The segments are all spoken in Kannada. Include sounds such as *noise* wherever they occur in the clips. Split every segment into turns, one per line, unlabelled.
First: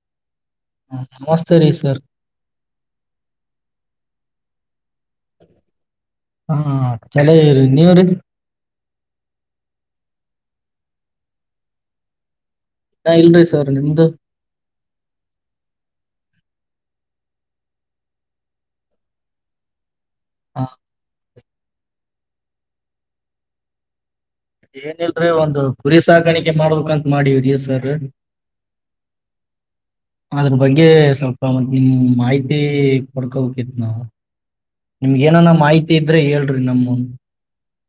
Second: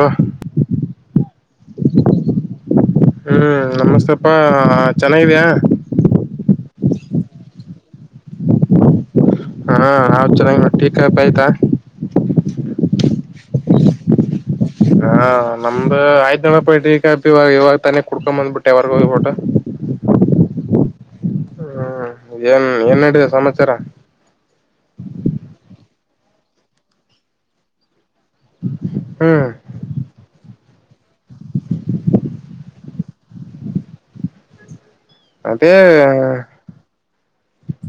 ಹಾಂ
ಹ್ಮ ನಮಸ್ತೆ ರೀ ಸರ್
ಹ್ಮ್ ನಮಸ್ತಪ್ಪಾ ಚೆನ್ನಾಗಿದ್ಯಾ
ಹಾ ಚಲಿ ನೀವ
ಹಾ ನಾ್ ಚೆನ್ನಾಗಿ ಟೀಪ್ಪ ಆಯ್ತಾ
ಹಾ ಇಲ್ರಿ ಸರ್ ನಿಮ್ದು
ಹಾ ನಮ್ದ್ ಆಯ್ತು ದನಪ ಈಗವಾಗ ಇವಾಗ ತಾನೇ ಕುಡ್ಕೊಂಡ್ ಬಂದ್ಬಿಟ್ಟೆ ಯರ್ಗೋಗಿ ಊಟ
ಹಾ
ಹ್ಮ್ ಏನ್ ಏನ್ ನಡಿದೆ ಸಮಾಚಾರ
ಏನಲ್ರೀ ಒಂದು ಕುರಿ ಸಾಕಾಣಿಕೆ ಮಾಡ್ಬೇಕಂತ ಮಾಡೀವ್ರ ಸರ್
ಹ್ಮ್
ಅದ್ರ ಬಗ್ಗೆ ಸ್ವಲ್ಪ ಮ ನಿಮ್ ಮಾಹಿತಿ ಕೊಡ್ಕೋಬೇಕಿತ್ತು ನಾವು ನಿಮ್ಗ ಏನಾನ
ಅದೇ
ಮಾಹಿತಿ ಇದ್ರೆ ಹೇಳ್ರಿ ನಮ್ಮನ್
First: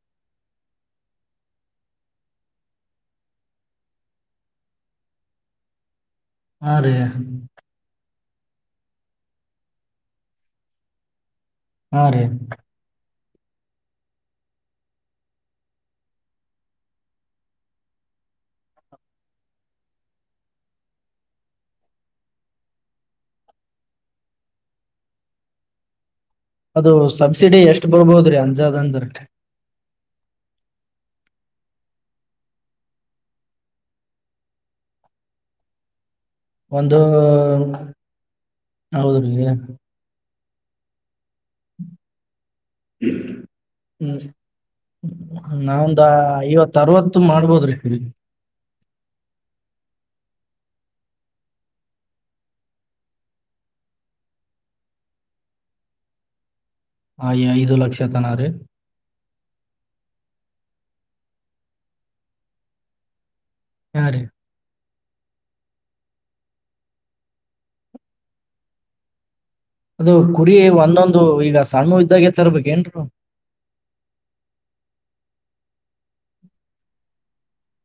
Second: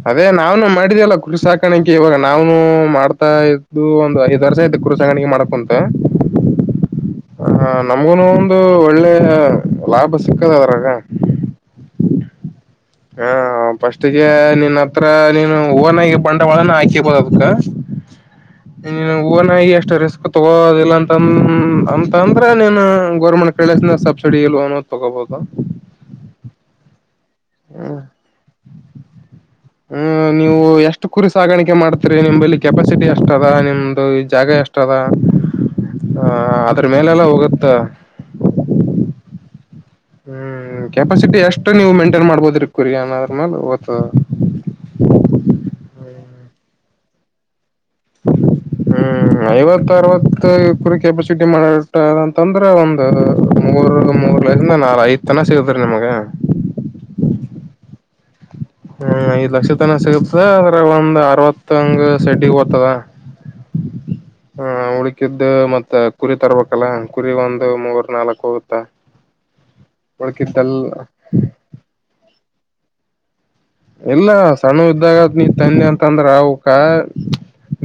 ಅದೇ ನಾವ್ನು ಮಾಡಿದ್ಯಲ್ಲ ಕೃಷಿ ಸಾಕಾಣಕಿ ಇವಾಗ ನಾವ್ನು ಮಾಡ್ತಾ ಇದ್ದು ಒಂದು್ ಐದು ವರ್ಷ ಇದ ಕುರು ಸಂಗಣಿಗೆ ಮಾಡಕುಂತ
ಆ ರೀ
ಹ ನಮ್ಗುನು ಒಂದು ಒಳ್ಳೆ ಲಾಭ ಸಿಕ್ಕದ ಅದ್ರಾಗ
ಹಾ ರೀ
ಹಾ ಪಫಸ್ಟಗೆ ನಿನ್ ಹತ್ರ ನೀನು ಓನಾಗಿ ಬಂಡವಾಳನ ಹಾಕಿಬೋದು ಅದ್ಕ್ಕ
*unintelligible*
ಓನಾಗಿ ಎಷ್ಟು ರಿಸ್ಕ್ ತಗೋದಿಲ್ಲ ಅಂತ ಅಂತ ಅಂದ್ರ ನೀನು ಗೋರ್ಮೆಂಟ್ ಸಬ್ಸಿಡಿ ಲೋನು ತೊಗೋಬಹುದು
ಅದು ಸಬ್ಸಿಡಿ ಎಷ್ಟ್ ಬರ್ಬಹದ್ರೀ ಅಂದ ಆದ್ರ
ಹ್ಮ್ ನೀವು ಎಷ್ಟು ಕುರಿ ಸಾಣಿಕೆ ಮಾಡ್ತೀರಿ ನಿಮಲ್ಲಿ ಕೆಪಾಸಿಟಿ ಎಷ್ಟ ಅದ ನಿಮ್ದು ಜಾಗ ಎಷ್ಟ ದ ಅದ್ರ
ಒಂದು
ಮೇಲೆಲ್ಲ ಹೋಗುತ್ತ
ಹೌದ್ರಿ
ಹ್ಮ್ ಕೆಪಾಸಿಟಿಷ್ಟು ನೀವು ಎಷ್ಟು ಮೈಂಟೈನ್ ಮಾಡ್ಬೋದ್ರಿ ಕುರಿ ಅನ್ನೋದ್ರ ಮೇಲೆ ಹೋಗ್ತದ
ಹ್ಮ್ ನಾವಂದ ಐವತ್ತ ಅರ್ವತ್ತು ಮಾಡ್ಬೋದ್ರಿ
ಹ್ಮ್ ಐವತ್ತ ಅರವತ್ತು ಕುರಿ ಕೆಪಾಸಿಟಿ ಮಾಡಿಟದ ಅಂತಂದ್ರೆ ಒಂದು ಮೂರ್ ಮೂರ್ ಲೈ ನಾ ಐ ತನ ಸಿಗತ್ ರೀ ನಿಮ್ಗೆ
ಆ ಐದು ಲಕ್ಷ ತನ ರಿ
ಹ್ಮ್ ಐದ್ ಲಕ್ಷ ತನ ಸಿಗತದ ಅದ್ರ ಒಂದ್ ಅರವತ್ತ ಹಂಗ ಸೆಡ್ಗೆ ಬ್ತದ
*unintelligible* ಯಾ ರೀ
ಹ ಉಳಕಿದ್ದ ಮತ್ ಕುರಿ ತರ್ಬೇಕಲ್ಲ ಕುರಿ ಒಂದು ಮೂರ್ ನಾಲ್ಕಕ್ ಹೋಗುತ್ತ
ಅದು ಕುಡಿ
ಉಳಕಿದ್ದೆಲ್ಲ
ಒಂದೊಂದು ಈಗ ಸಣ್ಣ ಇದ್ದಾಗೆ ತರ್ಬೇಕ ಏನ್ರು
ಇಲ್ಲ ಸಣ್ಣ ಇದ್ದಾಗತ್ ನೀ ತಂದೆ ಅಂತಂದ್ರ ಅವವುಕ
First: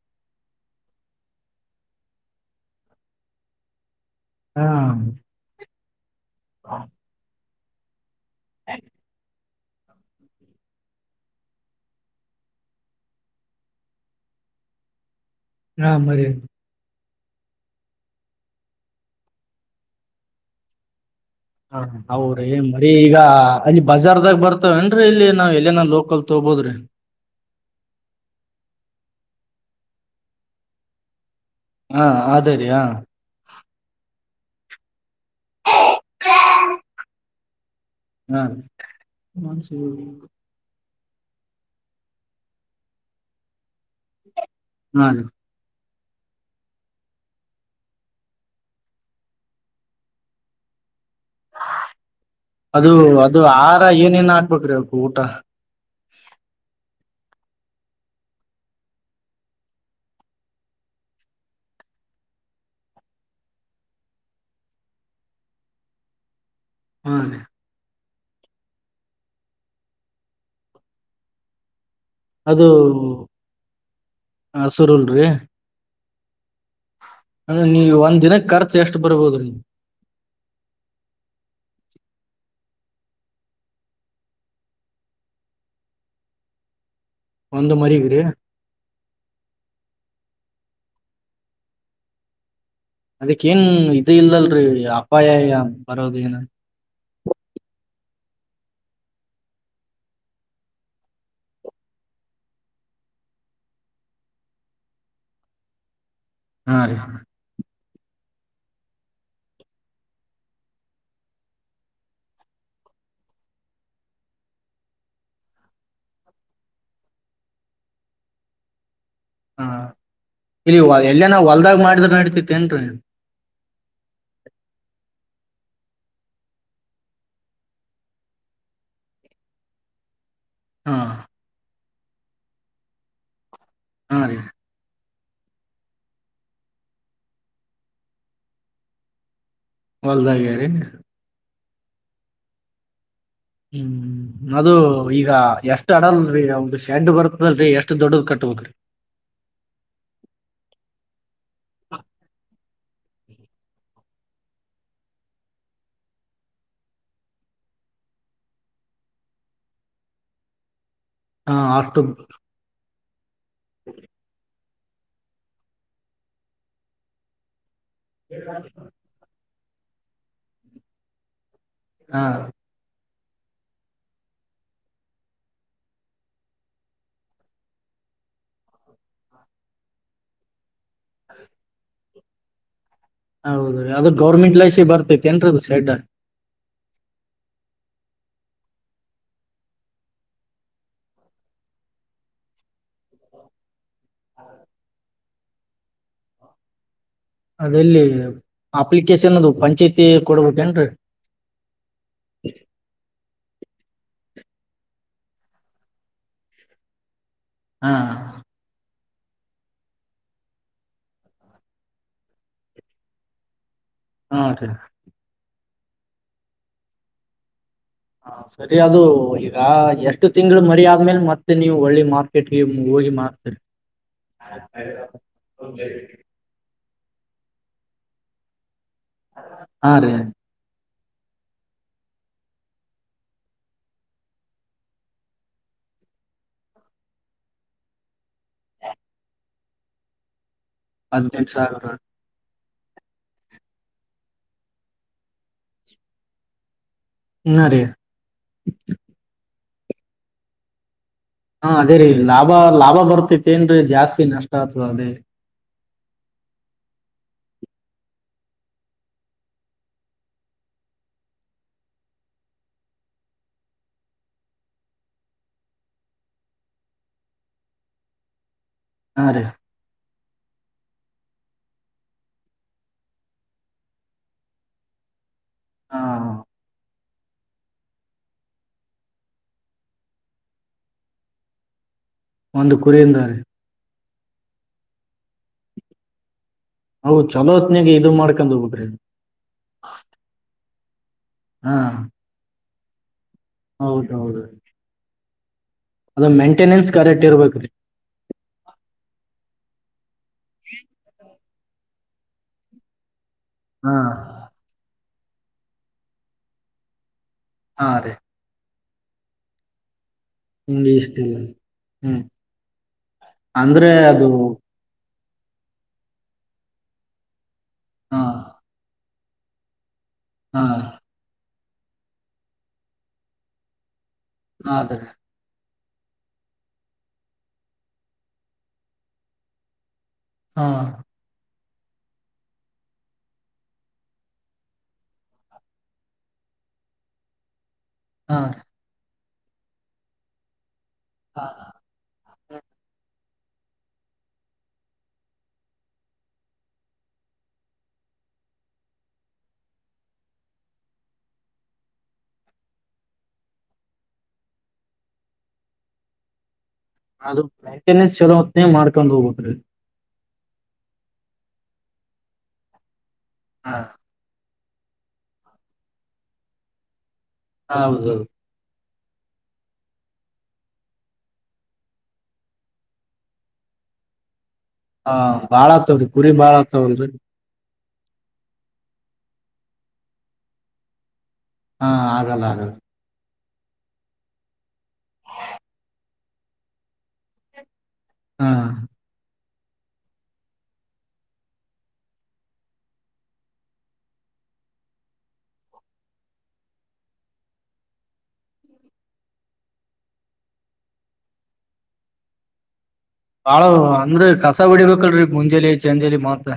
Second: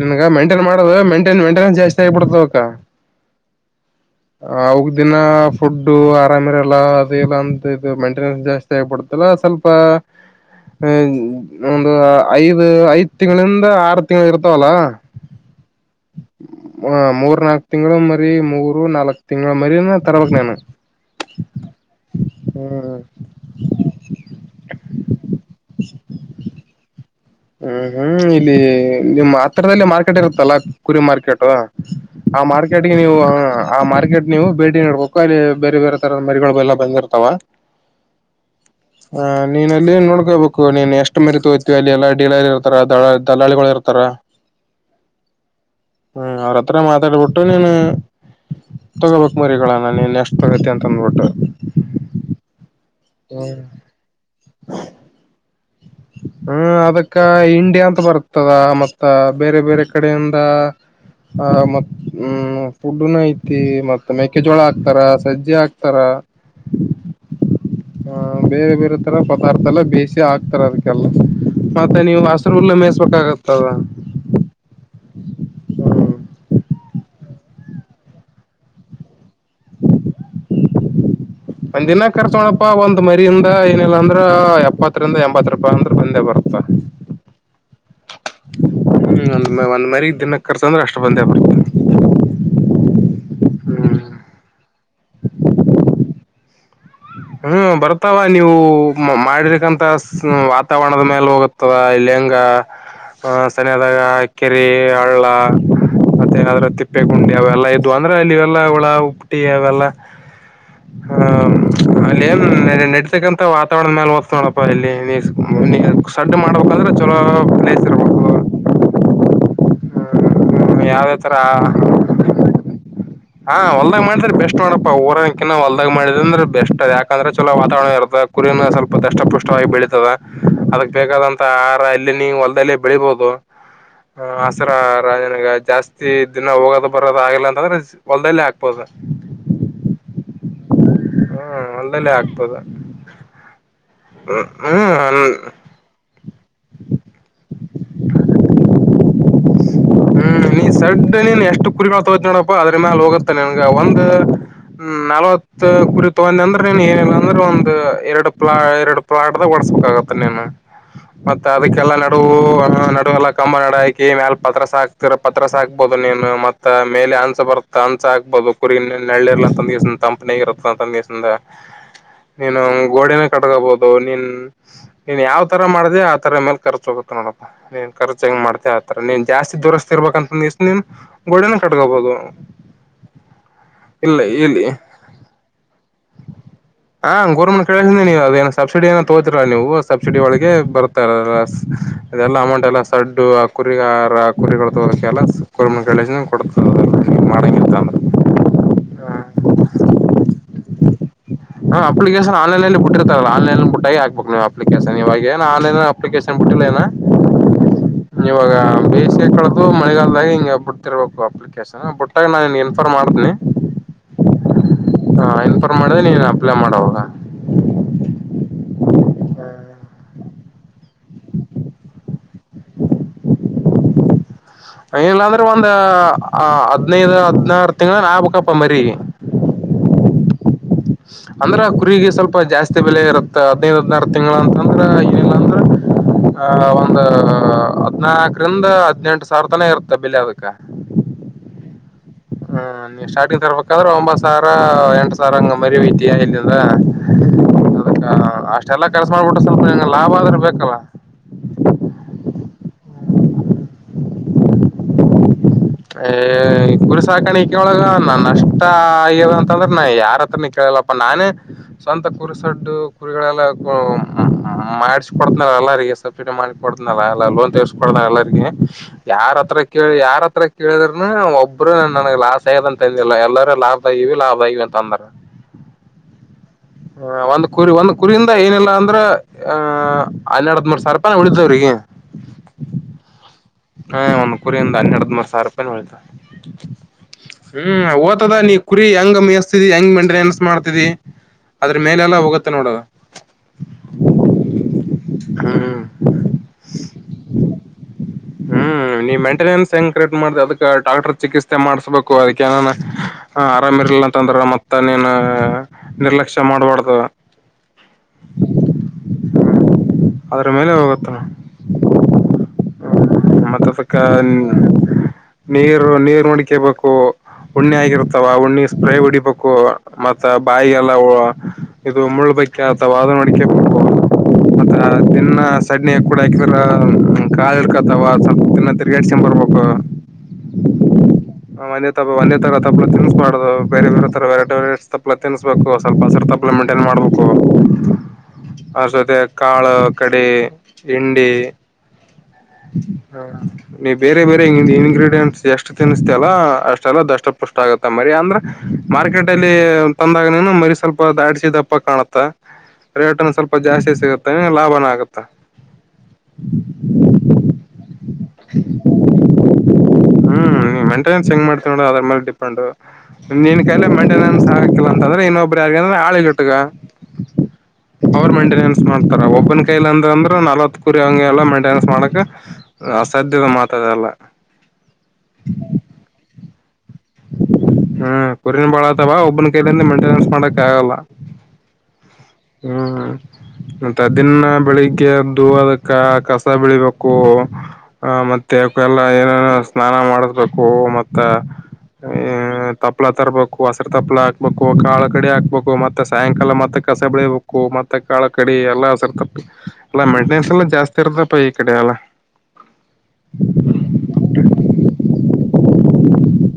ನನ್ಗ ಮೈಂಟೈನ್ ಮಾಡುದು ಮೈನ್ಟೈನ್ಮೆಂಟ್ ಜಾಸ್ತಿ ಆಗಿಬಿಡ್ತವ ಅಕ್ಕ
*unintelligible* ಹಾ
ಅವಗ ದಿನ ಫುಡ್ಡು ಆರಾಮರ ಎಲ್ಲ ಅದೆಲ್ಲ ಇದು ಮೈಂಟೆನೆನ್ಸ್ ಜಾಸ್ತಿ ಆಗ್ಬಿಡುತ್ತಲ್ಲ ಸ್ವಲ್ಪ ಹ ಒಂದು ಐದು ಐದ ತಿಂಗಳಿಂದ ಆರು ತಿಂಗಳ ಇರ್ತಾವಲ್ಲ
ಹಾ ಮರಿ
ಹ ಮೂರ್ ನಾಲ್ಕ್ ತಿಂಗಳು ಮರಿ ಮೂರು ನಾಲ್ಕ್ ತಿಂಗಳು ಮರಿನ ತರವಕ್ ನೀನು
ಹಾ ಹೌ ರೀ ಮರೀ ಈಗ ಅಲ್ಲಿ ಬಜಾರ್ದಾಗ ಬರ್ತವೇನ್ರೀ ಇಲ್ಲಿ ನಾವ್ ಎಲ್ಲನ ಲೋಕಲ್ ತಗಬೋದ್ರಿ
ಹ್ಮ್ ಹ್ಮ್ ಇಲ್ಲಿ ನಿಮ್ಮ್ ಹತ್ತರದಲ್ಲಿ ಮಾರ್ಕೆಟ್ ಇರುತ್ತಲ್ಲ ಕುರಿ ಮಾರ್ಕೆಟ
ಹಾ
ಆ
ಅದೇ ರೀ ಹಾ
ಮಾರ್ಕೆಟ್ಗೆ ನೀವು ಹ ಆ ಮಾರ್ಕೆಟ್ ನೀವು ಭೇಟಿ ನಡ್ಬೇಕು ಅಲ್ಲಿ ಬೇರೆ ಬೇರೆ ತರದ ಮರಿಗಳು ಎಲ್ಲ ಬಂದಿರ್ತಾವ
ಹಾ
ಹ ನೀನ್ ಅಲ್ಲಿ ನೋಡ್ಕೋಬೇಕು ನೀನ್ ಎಷ್ಟು ಮರಿ ತಗೋತೀವಿ ಅಲ್ಲಿ ಎಲ್ಲಾ ಡಲಲ್ಲಿ ಇರ್ತಾರ ದ ದಲಾಳಿಗಳು ಇರ್ತಾರ
ಹಾ ರ
ಹ್ಮ್ ಅವ್ರತ್ರ ಮಾತಾಡ್ಬಿಟ್ಟು ನೀನು ತಗೋಬೇಕಕ್ ಮರಿಗಳ ನಾನ ಇನ್ ಎಷ್ಟು ತಗತಿ ಅಂತ ಅಂದ್ಬಿಟ್ಟು
ಅದು ಅದು
ಹ್ಮ್
ಆಹಾರ ಏನೇಏನ್ ಹಾಕ್ಬೇಕ್ರೀ ಅಕ ಊಟ
ಹ್ಮ ಅದಕ್ಕ ಹಿಂಡಿ ಅಂತ ಬರ್ತದ ಮತ್ತ ಬೇರೆ ಬೇರೆ ಕಡೆಯಿಂದ ಆ ಮತ್ ಹ್ಮ್ ಫುಡ್ನ ಐತಿ ಮತ್ತ್ ಮೆೇಕೆಜೋಳ ಹಾಕ್ತಾರ ಸಜ್ಜಿ ಹಾಕ್ತಾರ
ಹದ
ಹ ಬೇರೆ ಬೇರೆ ತರ ಪದಾರ್ಥ ಎಲ್ಲ ಬೇಸ ಹಾಕ್ತಾರ ಅದಕ್ಕೆಲ್ಲ ಮತ್ತೆ ನೀವು ಹಸರು ಉುಲ್ಲೆ ಮೇಯಸ್ಬೇಕಾಗತ್ತದ
ಹಾಂ ಸುರಲ್ ರೀ
ಹ್ಮ್
ಅಂದ್ರೆ ನೀವು ಒಂದ ದಿನ ಖರ್ಚು ಎಷ್ಟು ಬರ್ಬೋದ್ರೀ *inaudible*
ಒಂದ್ ದಿನ ರ್ಚಕೋಣಪ್ಪಾ ಒಂದ್ ಮರಿಯಿಂದ ಏನಿಲ್ಲಾಂದ್ರ ಎಪ್ಪತ್ತರಿಂದ ಎಂಬತ್ ರೂಪಾಯಿ ಅಂದ್ರ ಬಂದೇ ಬರ್ತ
ಒಂದು್ ಮರಿಗ್ರೀ
ಹ್ಮ್ ಒಂದ ಒಂದ್ ಮರಿ ದಿನಕ್ಕೆ ಖರ್ಚ ಅಂದ್ರೆ ಅಷ್ಟು ಬಂದೇ ಬರ್ತ
ಅದಕ್ಕ ಏನ್ ಇ ಇಲ್ಲಲ್ರರಿ ಅಪಾಯ ಬರೋದ ಏನ
ಹ್ಮ್ ಬರ್ತಾವ ನೀವು ಮಾಡಿರ್ಕಂತ ವಾತಾವರಣದ ಮೇಲೆ ಹೋಗುತ್ತ ಅಥವಾ ಲೆಂಗ ಆ ಸರಿಯಾದಾಗ ಕೆರೆ ಹಳ್ಳ ಮತ್ತ ಅದ್ರ
ಹಾ ರೀ
ತಿಪ್ಪೆ
ಹ
ಗುಂಡಿ ಅವೆಲ್ಲ ಇದ್ವು ಅಂದ್ರೆ ಅಲ್ಲಿವೆಲ್ಲ ಹುಳ ಉಪ್ಪಟ್ಟಿ ಅವೆಲ್ಲ ಹ *inaudible* ನೆಡತಕ್ಕಂತ ವಾತಾವರಣದ ಮೇಲೆ ಓದ್ತ ನೋಡಪ್ಪ ಇಲ್ಲಿ ಸಡ್ ಮಾಡ್ಬೇಕಂದ್ರೆ ಚಲೋ ಪ್ ಸ್ರ
ಹಾಂ ಇಲ್ಲಿ
ಯಾವ್ದೇ
ಎಲ್ಲೇ ನಾ ಹೊಲದಾಗ
ತರ
ಮಾಡಿದ್ರೆ ನಡ್ತಿತ್ತೇನ್ ರೀ ನೀ
ಹಾ ಹೊಲ್ದಾಗ್ ಮಾಡಿದ್ರೆ ಬೆಸ್ಟ್ ಮಾಡಪ್ಪ ಊರನಕಿಾ ಹೊಲ್ದಾಗ್ ಮಾಡಿದ ಅಂದ್ರೆ ಬೆಸ್ಟ್ ಅ ಯಾಕಂದ್ರೆ ಚಲ ವಾತಾವರಣ ಇರದ ಕುರಿ ಸ್ವಲ್ಪ ದಷ್ಟಪು್ವಾಗಿ ಬೆಳಿತತದ ಅದಕ್
ಹಾ
ಬೇಕಾದಂತ ಆಹಾರ ಇಲ್ಲಿ ನೀ ಹೊಲದಲ್ಲ ಬೆಳಿಬೋುದು
ಹಾ ರೀ
ರ ರಾಜನಗ ಜಾಸ್ತಿ ದಿನ ಹೋಗೋದು ಬರೋದ ಆಗಿಲ್ಲ ಅಂತಂದ್ರೆ ಹೊಲ್ದಲ್ಲೇ ಹಾಕ್ಬೋದು
ಹೊಲ್ದಾಗ್ಯ ರೀ
ಹ್ಮ ಅಲ್ಲಲ್ಲೇ ಆಗ್ತದ
ಹ್ಮ್ ಅದು ಈಗ ಎಷ್ಟ ಎ ಅಡಲ್ರರಿ ಅವ್ದ ಶ್ಯಾಂಡ್ ಬರ್ತದಲ್ರಿ ಎಷ್ಟ್ ದೊಡ್ಡದ ಕಟ್ಬದ್ರಿ
ಹ್ಮ್ ನೀ ಸಡ್ ನೀನ್ ಎಷ್ಟು ಕುರಿಗಳು ತಗೋತ ನೋಡಪ್ಪಾ ಅದ್ರ ಮ್ಯಾಲ ಹೋಗತ್ತೆ ನನ್ಗ ಒಂದ್ ಹ್ಮ ನಲ್ವತ್ ಕುರಿ ತಗೊಂಡ ಅಂದ್ರ ನೀನ್ ಏನಿಲ್ಲ ಅಂದ್ರೆ ಒಂದ ಎರಡು ಪ್ಲಾ ಎರಡು ಪ್ರಾರ್ಡ್ದ ಓಿಸಸ್ಬೇಕಾಗತ್ತೆ ನೀನು ಮತ್ತತ್
ಹಾ
ಅದಕ್ಕೆಲ್ಲಾ
ಅಷ್ಟು
ನಡುವ ನಡುವ ಎಲ್ಲ ಕಂಬ ನಡು ಹಾಕಿ ಮ್ಯಲ್ ಪಾತ್ರ ಸಾಕ್ ರ ಪತ್ರ ಸಾಕ್ಬಹುದು ನೀನು ಮತ್ತ ಮೇಲೆ ಅನ್ಸ ಬರುತ್ತ ಅನ್ಸ ಹಾಕ್ಬಹುದು ಕುರಿ ನೆಳ್ಳಿರ್ಲ ಒಂದ ದಿವಸ ತಂಪನಗ ಇರುತ್ತಂತಂದ ದಿವಸದಿಂದ
ಹಾ
ನೀನು ಗೋಡೆನ ಕಡ್ಗೋಬಹುದು ನೀನ್ ನೀನ್ ಯಾವ ತರ ಮಾಡ್ದ ಆ ತರ ಮೇಲೆ ಖರ್ಚ ಹೋಗುತ್ತೆ ನೋಡಪ್ಪಾ ನೀನ್ ಖರ್ಚಾಗ ಮಾಡ್ತೆ ಆತರ ನೀನ್ ಜಾಸ್ತಿ ದೂರಸ್ತಿ ಇರ್ಬೇಕಕ್ ಅಂತಂದಿಸ್ ನೀನ್ ಗೋಡನ ಸಟ್ಕೋಬಹುದು
ಹೌದ ರೀ ಅದದು ಗೌರ್ ಟ್
ಇಲ್ಲಿ
ಲೈಸಿ ಬರ್ತೈತೆ ನ್ರ ಅದು ಸೈಡ್
ಹಾ ಗೋರ್ಮೆಂಟ್ ಕಿ ನೀವು ಅದೇನ ಸಬ್ಸಿಡಿ ಏನ ತೋದರ ನೀವು ಸಬ್ಸಿಡಿ ಒಳಗೆ ಬರ್ತ ಇದೆಲ್ಲ ಅಮೌಂಟ್ ಎಲ್ಲ ಸಡ್ಡು ಆ ಕುರಿಗಾರ ಆ ಕುರಿಗಳು ತೋ ಕೆ ಎಲ ಒ ಮಣ ಕಳ ಕೊಡ್ತ ಮಾಡ
ಅದೆಲ್ಲಿ ಅಪ್ಲಿಕೇಶನ್ ಅದು ಪಂಚಾಯ್ತಿ ಕೊಡ್ಬೇಕೇನ್ರೀ
ಹ ಅಪ್ಲಿಕೇಶನ್ ಆನ್ಲೈನ್ಲ್ಲಿ ಬಿಟ್ಟಿರ್ತಾರಲ್ಲ ಆನ್ ನ್ ಮು ಬಿಟ್ಟಾಗಿ ಹಕ್ಬೇಕ ನೀವು ಅಪ್ಲಿಕೇಶನ್ ಇವಾಗ ಏನ್ ಆನ್ ನ್ ಅಪ್ಲಿಕೇಶನ್ ಪುಟ್ಟಲೇನಾ
ಹಾ
ಇವಾಗ ಬೇಸಿಗೆ ಕಳೆ್ದದು ಮಳೆಗಾಲದಾಗ ಹಿಂಗ ಬಿಡ್ತಿರ್ಬೇಕು ಅಪ್ಪ ಬಿಟ್ಟಾಗ ನಾನು ಇನ್ಫಾರ್ಮ್ ಮಾಡ್ತೀನಿ
ಹಾ ಸರಿ
ಹಾ ಇನ್ಫಾರ್ಮ್ ಮಾಡ್ರೆ ನೀನ್ ಅಪ್ಲೈ ಮಾಡೋವಾಗ
ಹಾ ಸರಿ ಅ ಅದು ಈಗ ಎಷ್ಟು ತಿಂಗಳು ಮರಿ ಆದ್ಮೇಲೆ ಮತ್ತೆ ನೀವು ಒಳ್ಳಿ ಮಾರ್ಕೆಟ್ಗೆ ಹೋಗಿ ಮಾರ್ತರಿ *unintelligible*
ಲ್ಲ ಅಂದ್ರೆ ಒಂದ್ ಹದ್ನೈದ ಹದ್ನಾರು ತಿಂಗಗಳನ್ ಆಬೇಕಪ್ಪ ಮರಿ
ಹಾ ರೇ
ಅಂದ್ರ ಕುರಿಗ ಸ್ವಲ್ಪ ಜಾಸ್ತಿ ಬೆಲೆ ಇರತ್ತ ಹದಿನೈದು ಹದ್ನಾರು ತಿಂಗಳ ಅಂತ ಅಂದ್ರ ಏನಿಲ್ಲ ಅಂದ್ರ ಆಹ ಒಂದು ಹದ್ನಾಲ್ಕರಿಂದ ಹದ್ನೆಂಟು ಸಾವಿರ ತನ ಇರುತ್ತೆ ಬೆಲೆ ಅದಕ್ಕೆ
ಹದಿನೆಂದು ಸಾವಿರ
ಹ್ಮ ನೀವ್ ಸ್ಟಾರ್ಟಿಂಗ್ ತರ್ಬೇಕಾದ್ರೆ ಒಂಬತ್ ಸಾವಿರ ಎಂಟ ಸಾವಿರ ಹಂಗ ಮರಿ ಐತಿಯ ಇಲ್ಂದ್ರ
ಹಾ ರೀ
ಅದ ಅಷ್ಟೆಲ್ಲಾ ಕೆಲ್ಸ ಮಾಡ್ಬಿಟ್ಟು ಸ್ವಲ್ಪಂಗೆ ಲಾಭ ಆದ್ರೆ ಬೇಕಲ್ಲ
ಹಾ ಅದೇ ರೀ ಲಾಭ ಲಾಭ ಬರ್ತೇತಿೇಏನ್ ಜಾಸ್ತಿ ನಷ್ಟ ಆಗ್ತದ ಅದೇ
ಏ ಗುರು ಸಾಕಾಣಿ ಕಳಗ ನಾ ನಷ್ಟ ಆಗ್ಯದ ಅಂತಂದ್ರೆ ನ ಯಾರತ್ರನ ಕೇಳಲ್ಲಪ್ಪ ಅ ನಾನು ಸ್ವಂತ ಕುರಿ ಸಡ್ಡು ಕುರಿಗಳೆಲ್ಲ ಮಾಡಡ್ಚ್ ಕೊೊಡ್ತನ ಎಲ್ಲರಿಗೆ ಸಬ್ಸಿಡಿ ಮಾಡ ಕೊೊಡ್ನಲ್ಲ ಎಲ್ಲ ಲೋನ್ ತಸಕೊಡ ಎಲ್ಲರಿಗೆ
ಹಾ
ಯಾರ
ರೀ
ಹತ್ರ ಕೇಳಿ ಯಾರತ್ರ ಕೇಳಿದ್ನು ಒಬ್ಬರುನ್ ನನಗ್ ಲಾಸ್ ಆಗದ ಅಂತ ಅಂದಿಲ್ಲ ಎಲ್ಲರೂ ಲಾಭ್ ಆಗಿವವಿ ಲಾಭ್ಗವಿ ಅಂತ ಅಂದ್ರ
ಹಾ
ಹ ಒಂದ್ ಕುರಿ ಒಂದ್ ಕುರಿಯಿಂದ ಏನಿಲ್ಲಾ ಅಂದ್ರ ಹಹ ಅಲ್ಲಿರಡ್ದ ಮೂೂರ್ ಸಾವಿ ರೂಪಾಯಿ ನ ಉಳಿದವ್ರಿಗೆ
ಒಂದು ಕುರಿಂದಿದ್ದಾರೆ
ಹಾ ಒಂದ್ ಕುರಿಯಿಂದ ಹನ್ನೆರದ ಮೂರು ಸಾವಿರ ರೂಪಾಯಿ ಹೊಿತ
ಅವು ಚಲೋ
ಹ್ಮ್
ಹೊತ್ನ್ಯಾಗ ಇದು
ಓತದ
ಮಾಡ್ಕೊಂಡ್
ನೀ ಕುರಿ
ಹೋಗ್ಬೇಕ್ರಿ
ಅಂಗ ಮಸ್ ಹೆಂಗ್ ಮೇಂಟೆನೆನ್ಸ್ ಮಾಡ್ತಿದಿ ಅದ್ರ ಮೇಲೆಲ್ಲಾ ಹೋಗುತ್ತೆ ನೋಡೋ
ಹೌದೌದು
ಹ್ಮ
ಅದ ಮೈಂಟೆನೆನ್ಸ್ ಕರೆಕ್ಟ್ ಇರ್ಬೇಕಕ್ ರೀ
ಹ್ಮ್ ನೀವ್ ಮೆಂಟೆನೆನ್ಸ್ ಹೆಂಗ ಕ್ರಟ್ ಮಾಡ ಅದಕ್ ಡಾಕ್ಟರ್ ಚಿಕಿತ್ಸೆ ಮಾಡ್ಸ್ಬೇಕು ಅದಕ್ಕೆನ ಆರಾಮ
ಹಾ
ಇರ್ಲಿಲ್ಲ ಅಂತಂದ್ರೆ ಮತ್ತ ನೀನು ನಿರ್ಲಕ್ಷ್ಯ ಮಾಡ್ಬಾರ್ದ
ಹಾಂ ರೀ
ಅದ್ರ ಮೇಲೆ
ಹಿಂಗ
ಹೋಗುತ್ತ
ಇಷ್ಟಿಲ್ಲ ಹ್ಮ್
ನ ಮತ್ತ
ಅಂದ್ರೆ
ಸಕ್ಕ
ಅದು
ನೀರು ನೀರು ನಡಕೇಬೇಕು ಉಣ್ಣೆ
ಹಾ
ಆಗಿರುತ್ತಾವ ಉಣ್ಣಿ ಸ್ಪ್ರೇ ಹಡಿಬೇಕು ಮತ್ತ
ಹಾ
ಬಾಯಿಗೆಲ್ಲ ಇದು ಮುಳ್ಬೇಕ ಅಥವಾದ ನಡಿಕೆ ಬು
ಹ ಅದ
ತಿನ್ನ ಸಡ್ ಕೂಡ ಯಾಕರ ಕಾ ಇರ್ಕತವ ಸ್ವಲ್ಪ ತಿನ್ನ ತಿರ್ಗಾಡ್ಸಕೊಂಡ್ ಬರ್ಬೇಕ *inaudible*
ಹಾ
ಒಂದೇ ತ ಒಂದೇ ತರ ತಲ ತಿನ್ ಸ್ಬಾರ್ದುದು ಬೇರೆ ಬೇರೆ ತರ ವೆರಟಿ ವೆರಟಿ ತಪ್ಲ ತ ತಿನ್ ಸ್ವಲ್ಪ ಹಸರ್ ತಪ್ ಮೆಂಟೈನ್ ಮಾಡ್ಬೇಕು
ಹಾಂ ರ
ಆ ಸತೆ ಕಾಳು ಕಡಿ ಹಿಂಡಿ
ಹಾ ಹ್ಮ್.
ಹೌ ನೀ ಬೇರೆ ಬೇರೆ ಇನ್ಡಿಯೆಂಟ್ಸ್ ಎಷ್ಟು ತಿನ್ಸ್ತಲ್ಲ ಅಷ್ಟೆಲ್ಲ ದಷ್ಟ ಪುಷ್ಟ ಆಗತ್ತೆ ಮರಿ ಅಂದ್ರ ಮಾರ್ಕೆಟ್ ಅಲ್ಲಿ ತಂದಾಗ ನೀನು ಮರಿ ಸ್ವಲ್ಪ ದಾಡ್ಸಿದಪ್ಪ ಕಾಣತ್ತ ರೇಟನ್ ಸ್ವಲ್ಪ ಜಾಸ್ತಿ ಸಿಗುತ್ತೆ ಲಾಭನ ಆಗುತ್ತಾ
ಆದ್ರಟ ಚಲೋ ಹೊತ್ತನೇ ಮಾಡ್ಕೊಂಡ್ ಹೋಗದ್ರಿ
ಹ್ಮ್ ಮೆಂಟೆನೆನ್ಸ್ ಹೆಂಗ್ ಮಾಡ್ತವಿ ನೋಡ ಅದ್ರ ಮೇಲೆ ಡಿಪೆಂಡ್ನ್
ಹಾ
ಕೈಿ ಮಂ ಮಂನ್ಸ್ ಆಗಕಿಲ್ಲ ಅಂತಂದ್ರೆ ಇನ್ನೊಬ್ರು ಯಾರಿಗ ಅಂದ್ರೆ ಆಳಿಟ್ಟಗ
ಹೌದೌದು
ಅವರ್ ಮೈಂಟೆನೆನ್ಸ್ ಮಾಡ್ತಾರೆ ಒಬ್ಬನ್ ಕೈಲಿ ಅಂದ್ರಂದ್ರೆ ನಲ್ವತ್ ಕುರಿ ಹಂಗೆಲ್ಲ ಮಂಟೆನೆನ್ಸ್ ಮಾಡಕ್ ಅಸಾಧ್ಯವ ಮಾತದೆಲ್ಲ
ಹ ಬಾಳ ಆತ್ವ್ರಿ ಕುರಿ ಭಾಳತ್ತವಲ್ರರಿ
ಹ್ಮ್ ಕುರಿನ್ ಬಾಳತವಾ ಒಬ್ಬನ ಕೈಲಿಂದ ಮೇಂಟೆನೆನ್ಸ್ ಮಾಡಕ್ ಆಗಲ್ಲ
ಹಾ ಆಗಲ್ಲ ಆಗಲ್ಲ
ಹ್ಮ ಮತ್ತೆ ದಿನ ಬೆಳಿಗ್ಗೆ ಎದ್ದು ಅದಕ್ಕ ಕಸ ಬೆಳಿಬೇಕು ಆ ಮತ್ತೆ
ಹಾ
ಎಲ್ಲ ಏನೇನು ಸ್ನಾನ ಮಾಡಿಸ್ಬೇಕು ಮತ್ತ
ಹ
ತಪ್ಪಳ ತರಬೇಕು ಹಸರು ತಪ್ಪಲ ಹಾಕ್ಬೇಕು ಕಾಳಗಡೆ ಹಾಕ್ಬೇಕು ಮತ್ತೆ ಸಾಯಂಕಾಲ ಮತ್ತೆ ಕಸ ಬೆಳಿಬೇಕು ಕ್ಕು ಮತ್ತೆ ಕಾಳ ಕಡಿ ಎಲ್ಲಾ ಹಸಿರ್ತಪ ಎಲ್ಲಾ ಮೇಂಟೆನೆನ್ಸ್ ಎಲ್ಲ ಜಾಸ್ತಿ ಇರ್ತಪ್ಪ ಈ ಕಡೆ ಎಲ್ಲ
ಬಾಳ ಅಂದ್ರ ಕಸ ಬಿಡಿಬೇಕಲ್ ಮುಂಜಲಿ ಜಂಜಲಿ ಮತ್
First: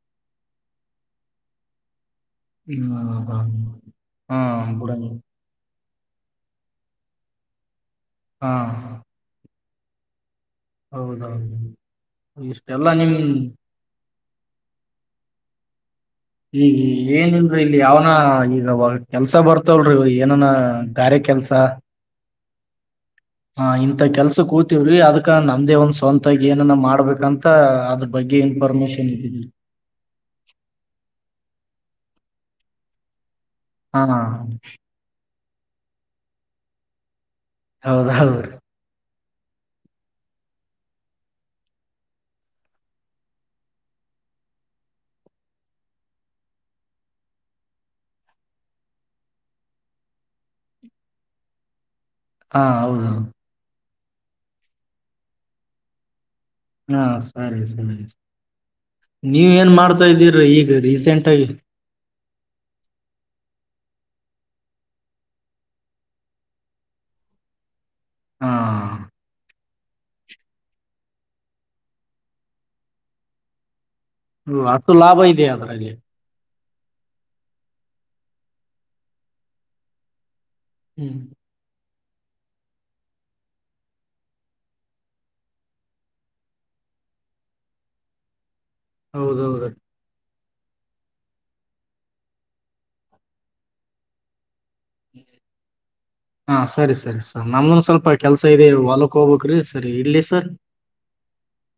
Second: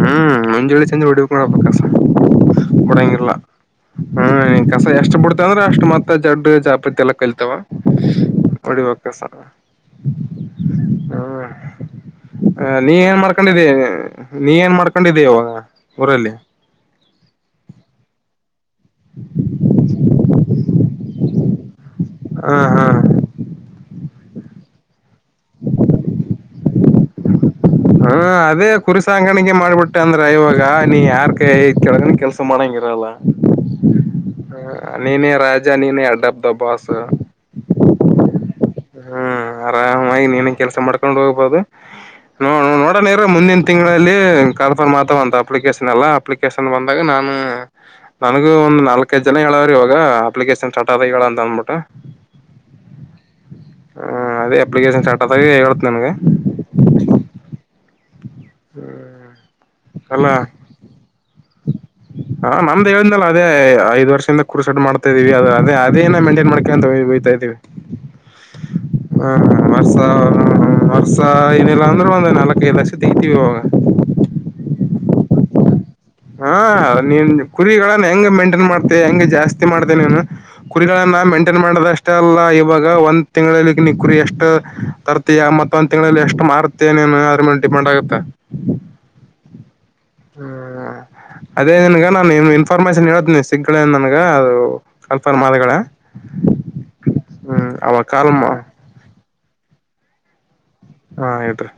ಹ್ಮ್ ಮುಂಜಳೆ ಚಂದ್ರ ಒಡೀಬೇಕು ನೋಡ್ ಕಸ ಬಿಡಂಗಿಲ್ಲ
ಹ
ಹ್ಮ್
ಹ
ನೀನ್ ಕಸ ಎಷ್ಟು
ಹಾಡ
ಬಿಡ್ತ ಅಂದ್ರೆ ಅಷ್ಟು ಮತ್ತ ಜಡ್ಡು ಜಾಪತಿ ಎಲ್ಲ ಕಲ್ ತವ
ಹಾ
ಹೊಡಿಬೇಕಸರ್
ಹೌದೌದು
ಹ
ಇಷ್ಟ
ನೀ ಏನ್ ಮಾಡ್ಕೊಂಡಿದ್ದೀ ನೀ ಏನ್ ಮಾಡ್ಕೊಂಡಿದ್ದೀ ಇವಾಗ ಊರಲ್ಲಿ
ಈಗ ಏನಲ್ರರಿ ಇಲ್ಲಿ ಯಾವನ ಈಗಾಗ ಕೆಲ್ಸ ಬರ್ತವಲ್ರೀ ಏನನ ಗಾರೆ ಕೆಲ್ಸ *unintelligible*
ಹಾ ಹಾ
ಹಾ ಇಂಥ ಕೆಲ್ಸ ಕೂತಿವ್ರಿ ಅದಕ ನಮ್ದೇ ಒಂದ್ ಸ್ವಂತಾಗಿ ಏನನ್ನ ಮಾಡ್ಬೇಕಂತ ಅದ್ರ ಬಗ್ಗೆ ಇನ್ಫಾರ್ಮೇಶನ್ ಇದ್ದಿದೀರಿ
ಟ್ಟ ಅಂದ್ರ ಇವಾಗ ನೀ ಯಾರ್ ಕ ಕೆಳಗನ ಕೆಲ್ಸ ಮಾಡಂಗಿರಲ್ಲ
ಹಾ
ನೀನೆ ರಾಜಜಾ ನೀನ ಅಡ್ಡಬ್ ದ ಬಾಸ್
ಹೌದ್ ಹೌದು ರೀ
ಹ್ಮ್ ಆರಾಮಾಗಿ ನೀನನ್ ಕೆಲ್ಸ ಮಾಡ್ಕೊಂಡ್ ಹೋಗ್ಬಹದು ನೋ ನೋಡಣ ಇರ ಮುಂದಿನ ತಿಂಗಳಲ್ಲಿ ಕಲ್ಫರ್ ಮಾತ ಅಂತ ಅಪ್ಲಿಕೇಶನ್ ಎಲ್ಲಾ ಅಪ್ ಕೆಸನ್ ಬಂದಾಗ ನಾನು ನನಗು ಒಂದು ನಾಲ್ಕೈ ಜನ ಹೇಳಾವ್ರಿವಾಗ ಅಪ್ಲಿಕೇಶನ್ ಸ್ಟಾರ್ಟ್ ಆದಾಗ ಹೇಳ ಅಂತ ಅಂದ್ಬಿಟ್ಟ
ಹಾ ಹೌದುೌದು
ಹ ಅದ ಅಪ್ಲಿಕೇಶಷನ್ ಸ್ಟ್ ಅ್ತದೆಿಡ್ತದೆ ನನಗೆ
ಹಾ ಸರಿ ಸರಿ ನೀವ ಏನ್ ಮಾಡ್ತಾ
ಅಲ್ಲ
ಇದ್ದೀರೀ ಈಗ ರೀಸೆಂಟ್ಗ
ಹಾ ನಮ್ದ್ ಹೇಳ್ದನಲ್ಲ ಅದೇಐದ್ ವರ್ಷಿಂದ ಕ ಕುರ್ ಡ್ ಮಾಡ್ತಾ ಇದೀವಿ ಅದ ಅದೇನ ಮೇಂಟೈನ್ ಮಾಡ್ಕೊಂಡ ಅಂತ ಬಯತ ಇದೀವಿ
ಹಾ
ಹಾ ವರ್ಷ ವರ್ಷ ಏನಿಲ್ಲ ಅಂದ್ರೆ ಒಂದು ನಾಲ್ಕೈದು ಲಕ್ಷ ತಗತಿೀವಿ ಇವಾಗ
ಹ್ಮ ಅಷ್ಟು ಲಾಭ ಇದೆ ಅದರಲ್ಲಿ
ಹಾ ನೀನ್ ಕುರಿಗಳ ಹೆಂಗ ಮೇಂಟೈನ್ ಮಾಡ್ತೆ ಹೆಂಗ ಜಾಸ್ತಿ ಮಾಡ್ತೆೇ ನೀನು ಕುರಿಗಳ
ಹ್ಮ್
ನ ಮೆಂ ಮಾಡದ ಅಷ್ಟೆ ಅಲ್ಲ ಇವಾಗ ಒಂದ್ ತಿಂಗಳಲ್ಲಿ ನಿ ಕುರಿ ಎಷ್ಟು ತರ್ತೀಯ ಮತ್ತ ಒಂದ ತಿಂಗಳಲ್ಲಿ ಎಷ್ಟು ಮಾರ್ತ ಮತ್ತೇನೇನು ಯಾರ ಮೇ ಡಿಪೆ್ ಆಗುತ್ತಾ
ಹೌದೌದು
ಹ್ಮ್ ಅದೇ ನಿನ್ಗ ನಾನನ್ ಇನ್ಫಾರ್ಮೇಶನ್ ಹೇಳ್ತನಿ ಸಿಗ್ಗಳಂದ ನನ್ಗ ಅದು ಕಲ್ಪನ್ ಮಾದಗಳ
ಹಾ ಸರಿ ಸರಿ ಸ
ಹ್ಮ್
ನಮೊಂದ
ಅವಾಗ
ಸ್ವಲ್ಪ
ಕಾಲ್
ಕೆಲ್ಸ
ಮಾ
ಇದೆ ಹೊಲ ಹೋಬಕ್ ಸರಿ ಇಲ್ಲಿ ಸರ್
ಹಾ ಹೇಳತ್ರಿ